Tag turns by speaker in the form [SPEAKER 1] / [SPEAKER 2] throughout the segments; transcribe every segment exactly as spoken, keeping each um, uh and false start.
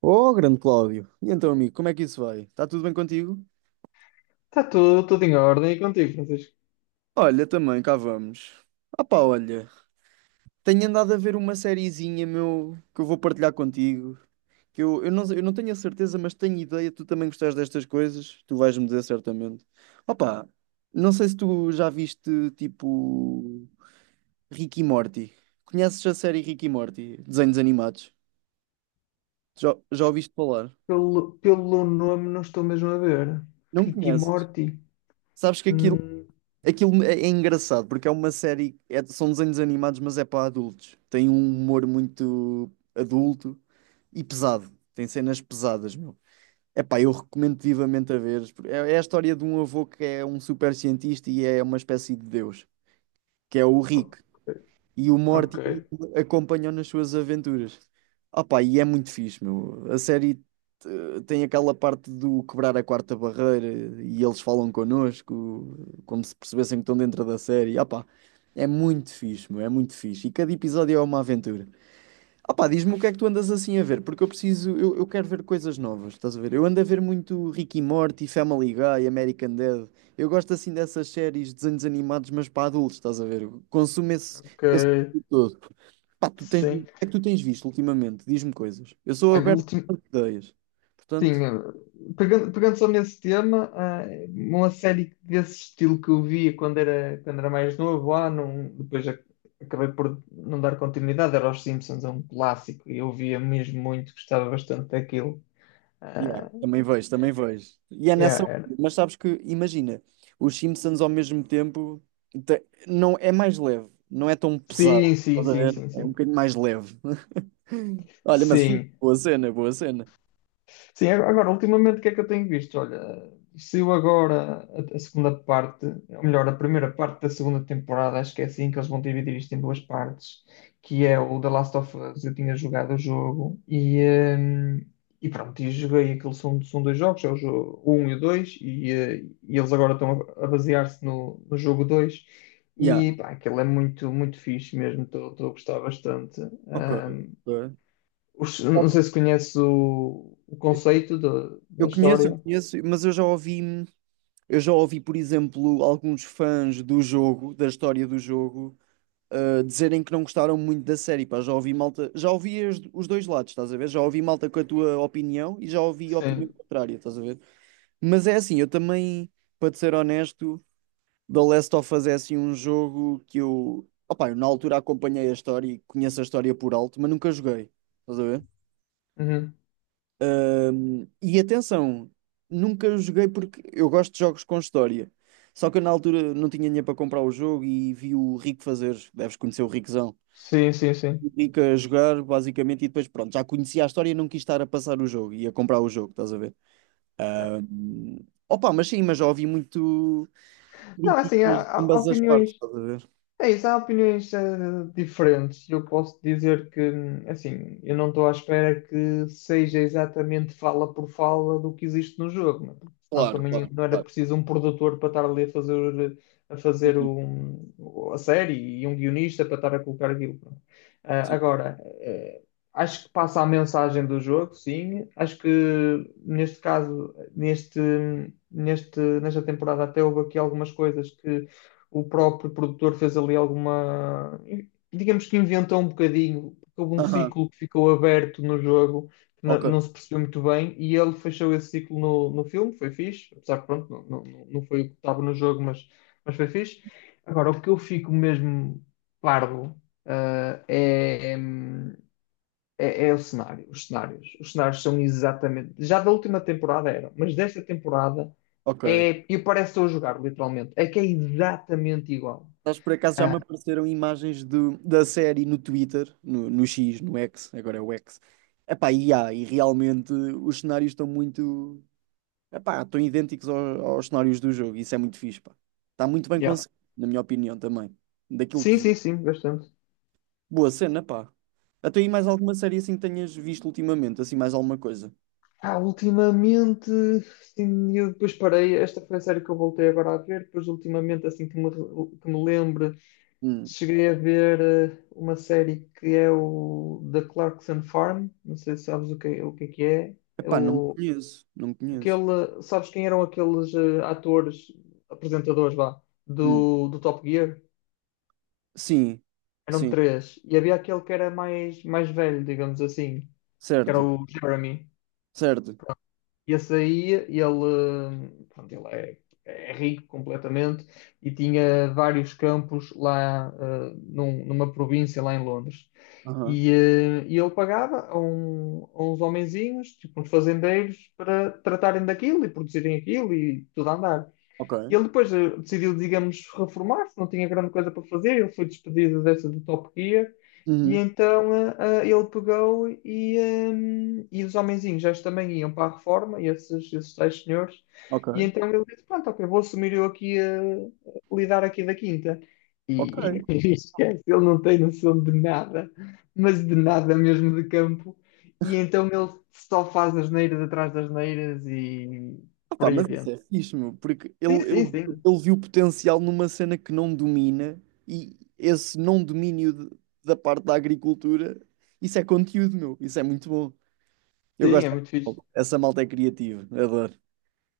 [SPEAKER 1] Oh, grande Cláudio. E então, amigo, como é que isso vai? Está tudo bem contigo?
[SPEAKER 2] Está tudo, tudo em ordem e contigo, Francisco.
[SPEAKER 1] Olha, também cá vamos. Ah pá, olha, tenho andado a ver uma sériezinha, meu, que eu vou partilhar contigo. Que eu, eu não, eu não tenho a certeza, mas tenho ideia, tu também gostas destas coisas, tu vais-me dizer certamente. Ah pá, não sei se tu já viste, tipo, Rick e Morty. Conheces a série Rick e Morty? Desenhos animados. Já, já ouviste falar?
[SPEAKER 2] Pelo, pelo nome não estou mesmo a ver.
[SPEAKER 1] Não
[SPEAKER 2] Ricky
[SPEAKER 1] conheces?
[SPEAKER 2] Morty.
[SPEAKER 1] Sabes que aquilo.
[SPEAKER 2] Hum,
[SPEAKER 1] Aquilo é é engraçado porque é uma série, é- são desenhos animados, mas é para adultos. Tem um humor muito adulto e pesado. Tem cenas pesadas, meu. Epá, eu recomendo vivamente a veres. É, é a história de um avô que é um super cientista e é uma espécie de Deus, que é o
[SPEAKER 2] ok,
[SPEAKER 1] Rick. E o
[SPEAKER 2] ok,
[SPEAKER 1] Morty acompanhou nas suas aventuras. Opa, e é muito fixe, meu. A série eh, tem aquela parte do quebrar a quarta barreira e eles falam connosco, como se percebessem que estão dentro da série. Opa, é muito fixe, meu. É muito fixe. E cada episódio é uma aventura. Opá, diz-me o que é que tu andas assim a ver, porque eu preciso, eu, eu quero ver coisas novas, estás a ver? Eu ando a ver muito Rick e Morty, Family Guy, American Dad. Eu gosto assim dessas séries de desenhos animados, mas para adultos, estás a ver? Eu consumo esse,
[SPEAKER 2] ok.
[SPEAKER 1] esse tipo todo. Pá, tu tens, o
[SPEAKER 2] Sim.
[SPEAKER 1] que é que tu tens visto ultimamente? Diz-me coisas. Eu sou
[SPEAKER 2] Olha, o
[SPEAKER 1] aberto a
[SPEAKER 2] último.
[SPEAKER 1] ideias. Portanto,
[SPEAKER 2] Tinha. Pegando, pegando só nesse tema, ah, uma série desse estilo que eu via quando era, quando era mais novo, ah, não, depois ac- acabei por não dar continuidade, era Os Simpsons, é um clássico, e eu via mesmo muito, gostava bastante daquilo.
[SPEAKER 1] yeah,
[SPEAKER 2] Ah,
[SPEAKER 1] também vejo, também vejo. E é
[SPEAKER 2] yeah,
[SPEAKER 1] nessa.
[SPEAKER 2] era.
[SPEAKER 1] Mas sabes que, imagina, os Simpsons ao mesmo tempo te- não, é mais leve, não é tão pesado.
[SPEAKER 2] Sim, sim,
[SPEAKER 1] Estás a
[SPEAKER 2] sim,
[SPEAKER 1] ver?
[SPEAKER 2] sim,
[SPEAKER 1] É um
[SPEAKER 2] sim,
[SPEAKER 1] bocadinho mais leve. Olha, mas fixe,
[SPEAKER 2] sim.
[SPEAKER 1] boa cena, boa cena.
[SPEAKER 2] Sim, ag- agora, ultimamente, o que é que eu tenho visto? Olha, saiu agora a, a segunda parte, ou melhor, a primeira parte da segunda temporada, acho que é assim que eles vão dividir isto em duas partes, que é o The Last of Us. Eu tinha jogado o jogo e, hum, e pronto, e joguei aquilo, são, são dois jogos, é o jogo um e o dois, e, eh, e eles agora estão a, a basear-se no, no jogo dois.
[SPEAKER 1] Yeah,
[SPEAKER 2] E pá, aquilo é muito, muito fixe mesmo, estou a gostar bastante.
[SPEAKER 1] ok.
[SPEAKER 2] Ahm,
[SPEAKER 1] Ok.
[SPEAKER 2] os- não sei se conheces o, o conceito da da
[SPEAKER 1] Eu conheço, eu
[SPEAKER 2] história.
[SPEAKER 1] conheço, mas eu já ouvi, eu já ouvi, por exemplo, alguns fãs do jogo, da história do jogo, uh, dizerem que não gostaram muito da série, pá, já ouvi malta, já ouvi os, os dois lados, estás a ver? Já ouvi malta com a tua opinião e já ouvi a opinião
[SPEAKER 2] Sim.
[SPEAKER 1] contrária, estás a ver? Mas é assim, eu também, para te ser honesto, The Last of Us é assim um jogo que eu, opá, eu na altura acompanhei a história e conheço a história por alto, mas nunca joguei, estás a ver?
[SPEAKER 2] Uhum.
[SPEAKER 1] Um, e atenção, nunca joguei porque eu gosto de jogos com história. Só que eu na altura não tinha dinheiro para comprar o jogo e vi o Rico fazer. Deves conhecer o Riquezão.
[SPEAKER 2] Sim, sim, sim.
[SPEAKER 1] Fica a jogar, basicamente, e depois, pronto, já conhecia a história e não quis estar a passar o jogo e a comprar o jogo, estás a ver?
[SPEAKER 2] Yeah.
[SPEAKER 1] Ah, opa, mas sim, mas já ouvi muito
[SPEAKER 2] Não,
[SPEAKER 1] crítica
[SPEAKER 2] assim, há,
[SPEAKER 1] de
[SPEAKER 2] há
[SPEAKER 1] ambas as
[SPEAKER 2] opiniões.
[SPEAKER 1] partes, estás a ver?
[SPEAKER 2] É isso, há opiniões eh, diferentes. Eu posso dizer que, assim, eu não estou à espera que seja exatamente fala por fala do que existe no jogo, né? Porque senão
[SPEAKER 1] Claro,
[SPEAKER 2] também
[SPEAKER 1] claro,
[SPEAKER 2] não era
[SPEAKER 1] claro.
[SPEAKER 2] preciso um produtor para estar ali a fazer, a fazer
[SPEAKER 1] Sim,
[SPEAKER 2] um- a série e um guionista para estar a colocar aquilo, pronto. Ah,
[SPEAKER 1] sim.
[SPEAKER 2] agora, eh, acho que passa a mensagem do jogo, sim. Acho que neste caso, neste, neste, nesta temporada até houve aqui algumas coisas que o próprio produtor fez ali alguma. Digamos que inventou um bocadinho, houve um
[SPEAKER 1] Aham,
[SPEAKER 2] ciclo que ficou aberto no jogo, que não,
[SPEAKER 1] ok,
[SPEAKER 2] não se percebeu muito bem, e ele fechou esse ciclo no, no filme, foi fixe, apesar que pronto, não, não, não foi o que estava no jogo, mas, mas foi fixe. Agora, o que eu fico mesmo parvo ah, é, é é, é o cenário, os cenários. Os cenários são exatamente. Já da última temporada eram, mas desta temporada
[SPEAKER 1] ok.
[SPEAKER 2] é. E parece que estou a jogar, literalmente. É que é exatamente igual.
[SPEAKER 1] Mas por acaso já me
[SPEAKER 2] Ah,
[SPEAKER 1] apareceram imagens do, da série no Twitter, no, no X, no X, agora é o X. Epá, e há, e realmente os cenários estão muito. Epá, estão idênticos ao- aos cenários do jogo, isso é muito fixe, pá. Está muito bem
[SPEAKER 2] yeah.
[SPEAKER 1] conseguido, na minha opinião também. Daquilo que
[SPEAKER 2] Sim,
[SPEAKER 1] vi.
[SPEAKER 2] sim, sim, bastante.
[SPEAKER 1] Boa cena, pá. Até aí mais alguma série assim que tenhas visto ultimamente, assim mais alguma coisa?
[SPEAKER 2] Ah, ultimamente, sim, eu depois parei. Esta foi a série que eu voltei agora a ver. Depois, ultimamente, assim que me, que me lembro,
[SPEAKER 1] Hum.
[SPEAKER 2] cheguei a ver eh, uma série que é o The Clarkson Farm. Não sei se sabes o que, o que é que é. É
[SPEAKER 1] Epá, não
[SPEAKER 2] o,
[SPEAKER 1] conheço, não conheço.
[SPEAKER 2] aquele, sabes quem eram aqueles eh, atores, apresentadores, vá,
[SPEAKER 1] Hum.
[SPEAKER 2] do, do Top Gear?
[SPEAKER 1] Sim,
[SPEAKER 2] Eram
[SPEAKER 1] sim,
[SPEAKER 2] três. E havia aquele que era mais, mais velho, digamos assim, que era
[SPEAKER 1] certo,
[SPEAKER 2] o Jeremy.
[SPEAKER 1] certo.
[SPEAKER 2] E esse aí, ele, eh, pronto, ele é, é rico completamente e tinha vários campos lá, eh, num- numa província lá em Londres.
[SPEAKER 1] Aham,
[SPEAKER 2] E, eh, e ele pagava a, um- a uns homenzinhos, tipo uns fazendeiros, para tratarem daquilo e produzirem aquilo e tudo a andar. E
[SPEAKER 1] ok.
[SPEAKER 2] ele depois eh, decidiu, digamos, reformar-se, não tinha grande coisa para fazer, ele foi despedido dessa do Top Gear, e
[SPEAKER 1] Uhum.
[SPEAKER 2] então eh, eh, ele pegou e, eh, e os homenzinhos já também iam para a reforma, e esses, esses tais senhores, e
[SPEAKER 1] Ok,
[SPEAKER 2] então ele disse, pronto, ok, vou assumir eu aqui a lidar aqui da quinta. E
[SPEAKER 1] ok.
[SPEAKER 2] esquece, ele não tem noção de nada, mas de nada mesmo de campo, e então ele só faz asneiras atrás das neiras e
[SPEAKER 1] Ah
[SPEAKER 2] por
[SPEAKER 1] pá,
[SPEAKER 2] aí
[SPEAKER 1] mas isso
[SPEAKER 2] adiante.
[SPEAKER 1] é fixe, meu, porque ele,
[SPEAKER 2] Sim, sim,
[SPEAKER 1] ele,
[SPEAKER 2] sim.
[SPEAKER 1] ele viu potencial numa cena que não domina e esse não domínio de- da parte da agricultura, isso é conteúdo, meu, isso é muito bom. Eu
[SPEAKER 2] Sim,
[SPEAKER 1] gosto
[SPEAKER 2] é
[SPEAKER 1] dessa
[SPEAKER 2] muito fixe.
[SPEAKER 1] malta. Essa malta é criativa, adoro.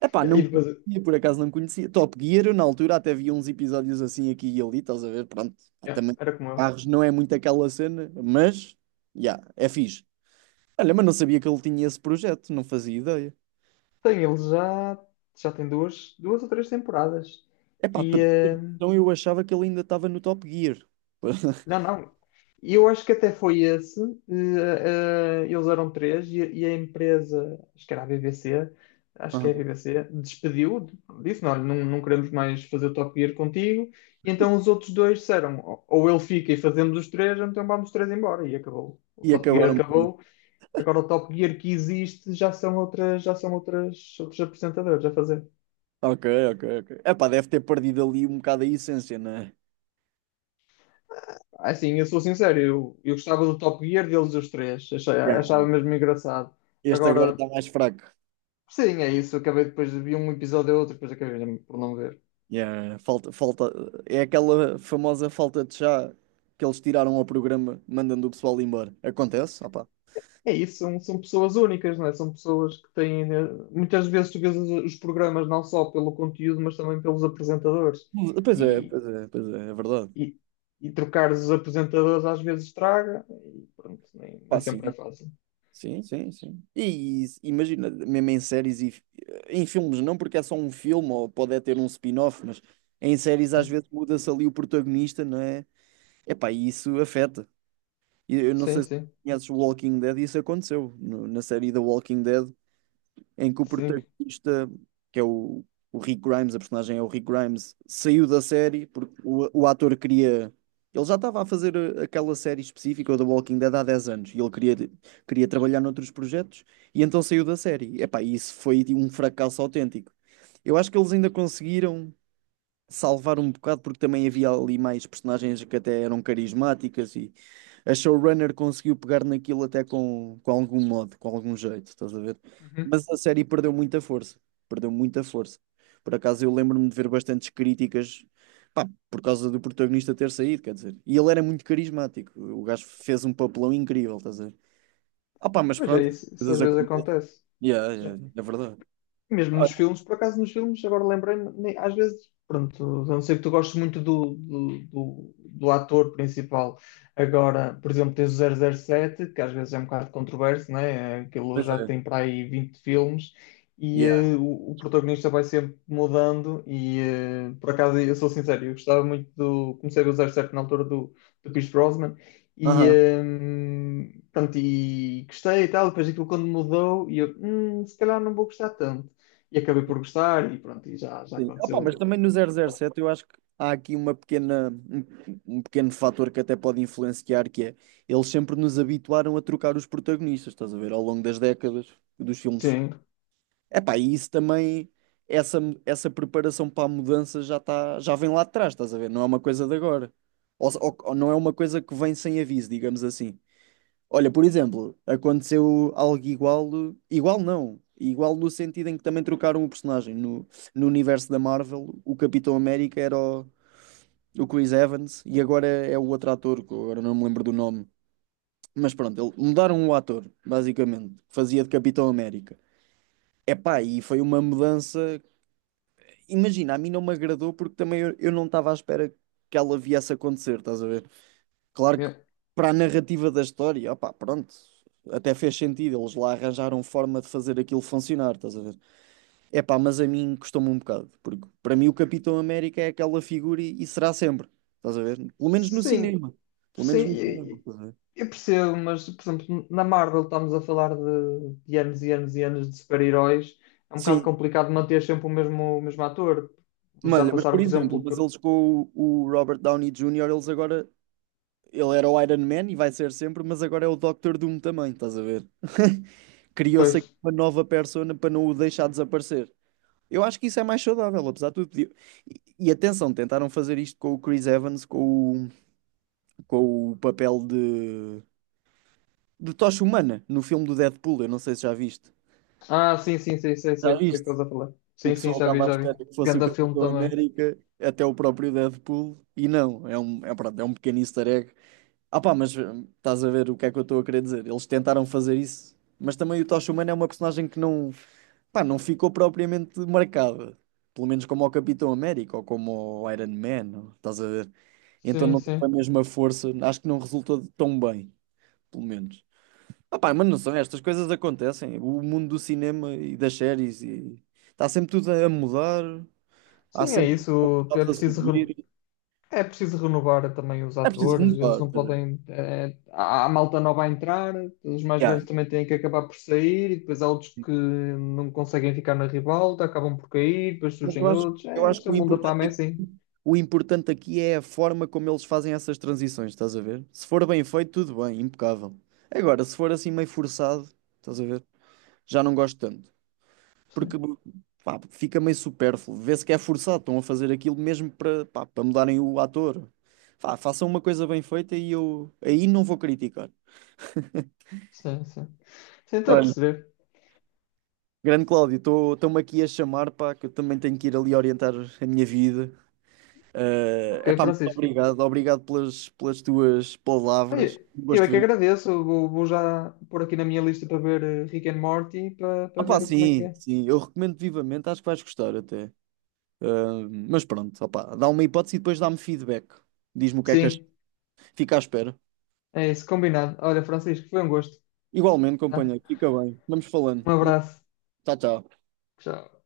[SPEAKER 1] É pá,
[SPEAKER 2] E
[SPEAKER 1] não
[SPEAKER 2] depois,
[SPEAKER 1] conhecia, por acaso não conhecia. Top Gear, eu na altura até vi uns episódios assim aqui e ali, estás a ver? Pronto, pá,
[SPEAKER 2] yeah,
[SPEAKER 1] também
[SPEAKER 2] era como eu.
[SPEAKER 1] carros não é muito aquela cena, mas, já, é fixe. Olha, mas não sabia que ele tinha esse projeto, não fazia ideia.
[SPEAKER 2] Tem, ele já, já tem duas, duas ou três temporadas.
[SPEAKER 1] Epá,
[SPEAKER 2] E,
[SPEAKER 1] para
[SPEAKER 2] eh,
[SPEAKER 1] ter noção, eu achava que ele ainda estava no Top Gear.
[SPEAKER 2] não, não. E eu acho que até foi esse. eh, eh, eles eram três e, e a empresa, acho que era a B B C, acho que é a
[SPEAKER 1] Aham.
[SPEAKER 2] B B C, despediu, disse, não, olha, não, não queremos mais fazer o Top Gear contigo. E então os outros dois disseram, ou ou ele fica e fazemos os três, ou então vamos os três embora. E acabou. O
[SPEAKER 1] E
[SPEAKER 2] Top Gear
[SPEAKER 1] acabaram por ir.
[SPEAKER 2] acabou. Agora o Top Gear que existe já são outras, já são outras, outros apresentadores a fazer.
[SPEAKER 1] Ok, ok, ok. Epá, deve ter perdido ali um bocado a essência, né?
[SPEAKER 2] Ah, assim, eu sou sincero, eu, eu gostava do Top Gear deles os três,
[SPEAKER 1] Yeah.
[SPEAKER 2] achava, achava mesmo engraçado.
[SPEAKER 1] Este agora
[SPEAKER 2] Agora,
[SPEAKER 1] está mais fraco.
[SPEAKER 2] sim, é isso. Acabei depois de ver um episódio ou outro, depois acabei por não ver.
[SPEAKER 1] Yeah, falta, falta, é aquela famosa falta de chá que eles tiraram ao programa, mandando o pessoal embora. Acontece? Ah, pá.
[SPEAKER 2] É isso, são, são pessoas únicas, não é? São pessoas que têm, eh, muitas vezes tu vês os, os programas não só pelo conteúdo, mas também pelos apresentadores.
[SPEAKER 1] Pois é,
[SPEAKER 2] E,
[SPEAKER 1] pois é, pois é, é verdade.
[SPEAKER 2] e, e trocar os apresentadores às vezes traga, e pronto, nem nem
[SPEAKER 1] Pá,
[SPEAKER 2] sempre é
[SPEAKER 1] sim.
[SPEAKER 2] fácil.
[SPEAKER 1] Sim, sim, sim. E, e imagina, mesmo em séries e fi- em filmes, não porque é só um filme ou pode é ter um spin-off, mas em séries às vezes muda-se ali o protagonista, não é? Epá, e isso afeta. E eu não
[SPEAKER 2] Sim,
[SPEAKER 1] sei se
[SPEAKER 2] sim,
[SPEAKER 1] conheces o Walking Dead, isso aconteceu no- na série The Walking Dead em que o
[SPEAKER 2] sim.
[SPEAKER 1] protagonista, que é o, o Rick Grimes, a personagem é o Rick Grimes, saiu da série porque o, o ator queria. Ele já estava a fazer uh, aquela série específica, o The Walking Dead, há dez anos, e ele queria, queria, trabalhar noutros projetos, e então saiu da série. Epá, isso foi tipo, um fracasso autêntico. Eu acho que eles ainda conseguiram salvar um bocado, porque também havia ali mais personagens que até eram carismáticas e a showrunner conseguiu pegar naquilo até com, com algum modo, com algum jeito, estás a ver?
[SPEAKER 2] Uhum.
[SPEAKER 1] Mas a série perdeu muita força, perdeu muita força. Por acaso eu lembro-me de ver bastantes críticas, pá, por causa do protagonista ter saído, quer dizer. E ele era muito carismático, o gajo fez um papelão incrível, estás a ver? Ah pá, mas
[SPEAKER 2] Mas é
[SPEAKER 1] pronto,
[SPEAKER 2] isso, isso às
[SPEAKER 1] coisas
[SPEAKER 2] vezes
[SPEAKER 1] acontecem.
[SPEAKER 2] acontece.
[SPEAKER 1] Yeah, yeah, yeah, é verdade.
[SPEAKER 2] Mesmo
[SPEAKER 1] Ah,
[SPEAKER 2] nos filmes, por acaso nos filmes, agora lembrei-me, nem- às vezes, pronto, a não ser que tu gostes muito do, do, do, do ator principal. Agora, por exemplo, tens o zero zero sete que às vezes é um bocado controverso, né? Aquilo
[SPEAKER 1] pois
[SPEAKER 2] já
[SPEAKER 1] é.
[SPEAKER 2] tem para aí vinte filmes e
[SPEAKER 1] Yeah.
[SPEAKER 2] eh, o, o protagonista vai sempre mudando. E eh, por acaso, eu sou sincero, eu gostava muito do. Comecei a ver o zero zero sete na altura do, do Pierce Brosnan. E,
[SPEAKER 1] Aham.
[SPEAKER 2] hum, pronto, e gostei e tal, depois aquilo quando mudou, e eu, "Hum, se calhar não vou gostar tanto", e acabei por gostar e pronto, e já, já
[SPEAKER 1] Sim. Opa, mas
[SPEAKER 2] aconteceu.
[SPEAKER 1] também no zero zero sete eu acho que há aqui uma pequena, um, um pequeno fator que até pode influenciar, que é eles sempre nos habituaram a trocar os protagonistas, estás a ver, ao longo das décadas dos filmes.
[SPEAKER 2] Sim,
[SPEAKER 1] Epá, e isso também, essa, essa preparação para a mudança já tá, já vem lá de trás, estás a ver, não é uma coisa de agora. Ou, se- ou- ou não é uma coisa que vem sem aviso, digamos assim. Olha, por exemplo, aconteceu algo igual, igual não, igual no sentido em que também trocaram o personagem. No, no universo da Marvel, o Capitão América era o, o Chris Evans e agora é o outro ator, que eu agora não me lembro do nome. Mas pronto, ele- mudaram o ator, basicamente, que fazia de Capitão América. Epá, e foi uma mudança. Imagina, a mim não me agradou porque também eu, eu não estava à espera que ela viesse a acontecer, estás a ver? Claro que
[SPEAKER 2] é.
[SPEAKER 1] para a narrativa da história, opá, pronto, até fez sentido, eles lá arranjaram forma de fazer aquilo funcionar, estás a ver? É pá mas a mim custou-me um bocado, porque para mim o Capitão América é aquela figura e, e será sempre, estás a ver? Pelo menos no
[SPEAKER 2] Sim,
[SPEAKER 1] cinema, pelo
[SPEAKER 2] sim,
[SPEAKER 1] menos no
[SPEAKER 2] e-
[SPEAKER 1] cinema,
[SPEAKER 2] e-
[SPEAKER 1] estás a ver?
[SPEAKER 2] eu percebo, mas por exemplo, na Marvel estamos a falar de, de anos e anos e anos de super-heróis, é um bocado
[SPEAKER 1] Sim,
[SPEAKER 2] complicado manter sempre o mesmo, o mesmo ator. Já
[SPEAKER 1] malha, mas
[SPEAKER 2] passaram,
[SPEAKER 1] por
[SPEAKER 2] por exemplo,
[SPEAKER 1] exemplo,
[SPEAKER 2] pe-
[SPEAKER 1] mas eles com o, o Robert Downey júnior, eles agora, ele era o Iron Man e vai ser sempre, mas agora é o Doctor Doom também, estás a ver? Criou-se aqui
[SPEAKER 2] pois.
[SPEAKER 1] uma nova persona para não o deixar desaparecer. Eu acho que isso é mais saudável, apesar de tudo. E, e atenção, tentaram fazer isto com o Chris Evans, com o, com o papel de, de tocha humana no filme do Deadpool. Eu não sei se já viste.
[SPEAKER 2] Ah, sim, sim, sim, sei,
[SPEAKER 1] Já
[SPEAKER 2] sei, sei o
[SPEAKER 1] viste?
[SPEAKER 2] que estás a falar.
[SPEAKER 1] O
[SPEAKER 2] Sim, sim,
[SPEAKER 1] pessoal
[SPEAKER 2] já vi,
[SPEAKER 1] estava à
[SPEAKER 2] já vi.
[SPEAKER 1] espera que fosse o
[SPEAKER 2] Ganda filme
[SPEAKER 1] Capitão
[SPEAKER 2] também.
[SPEAKER 1] América, até o próprio Deadpool, e não, é um, é, pronto, é um pequeno easter egg. Ah pá, mas hum, estás a ver o que é que eu estou a querer dizer? Eles tentaram fazer isso, mas também o Tocha Humana é uma personagem que não. Pá, não ficou propriamente marcada. Pelo menos como ao Capitão América ou como ao Iron Man, ou- estás a ver? Então
[SPEAKER 2] Sim,
[SPEAKER 1] não teve a
[SPEAKER 2] sim.
[SPEAKER 1] mesma força, acho que não resultou tão bem, pelo menos. Ah, pá, mas não são, estas coisas acontecem. O mundo do cinema e das séries e está sempre tudo a mudar, há
[SPEAKER 2] Sim, é
[SPEAKER 1] sempre
[SPEAKER 2] isso. É
[SPEAKER 1] coisas a
[SPEAKER 2] preciso.
[SPEAKER 1] surgir.
[SPEAKER 2] É preciso renovar também os
[SPEAKER 1] É preciso
[SPEAKER 2] atores, eles
[SPEAKER 1] renovar,
[SPEAKER 2] não
[SPEAKER 1] quer dizer.
[SPEAKER 2] podem, eh, há há malta nova a entrar, os mais
[SPEAKER 1] Yeah.
[SPEAKER 2] velhos também têm que acabar por sair, e depois há outros que não conseguem ficar na ribalta, acabam por cair, depois
[SPEAKER 1] Mas eu
[SPEAKER 2] surgem
[SPEAKER 1] acho,
[SPEAKER 2] outros.
[SPEAKER 1] eu
[SPEAKER 2] É,
[SPEAKER 1] acho
[SPEAKER 2] este
[SPEAKER 1] que
[SPEAKER 2] é o
[SPEAKER 1] o
[SPEAKER 2] mundo da fama, é
[SPEAKER 1] importante é
[SPEAKER 2] assim.
[SPEAKER 1] O importante aqui é a forma como eles fazem essas transições, estás a ver? Se for bem feito, tudo bem, impecável. Agora, se for assim meio forçado, estás a ver? Já não gosto tanto. Porque
[SPEAKER 2] Sim,
[SPEAKER 1] pá, fica meio supérfluo. Vê-se que é forçado, estão a fazer aquilo mesmo para pá, para mudarem o ator. Pá, façam uma coisa bem feita e eu aí não vou criticar.
[SPEAKER 2] sim, sim. Sim, estou a
[SPEAKER 1] Olha,
[SPEAKER 2] perceber.
[SPEAKER 1] grande Cláudio, estou-me aqui a chamar, pá, que eu também tenho que ir ali orientar a minha vida. É
[SPEAKER 2] Ok,
[SPEAKER 1] epá, muito
[SPEAKER 2] Francisco.
[SPEAKER 1] obrigado, obrigado pelas, pelas tuas
[SPEAKER 2] Ai,
[SPEAKER 1] palavras.
[SPEAKER 2] eu é
[SPEAKER 1] Gosto de
[SPEAKER 2] que
[SPEAKER 1] ver.
[SPEAKER 2] agradeço, eu vou, vou já pôr aqui na minha lista para ver eh, Rick and Morty, para,
[SPEAKER 1] Ah,
[SPEAKER 2] para
[SPEAKER 1] pá,
[SPEAKER 2] ver como é que
[SPEAKER 1] sim,
[SPEAKER 2] é.
[SPEAKER 1] sim, eu recomendo vivamente, acho que vais gostar até. Ah, mas pronto, opá, dá uma hipótese e depois dá-me feedback. Diz-me o que é que achas.
[SPEAKER 2] Sim,
[SPEAKER 1] Fica à espera.
[SPEAKER 2] é isso, combinado. Olha, Francisco, foi um gosto,
[SPEAKER 1] Igualmente,
[SPEAKER 2] tá?
[SPEAKER 1] companheiro, fica bem. Vamos
[SPEAKER 2] Um
[SPEAKER 1] falando.
[SPEAKER 2] abraço.
[SPEAKER 1] Tchau, tchau.
[SPEAKER 2] Tchau.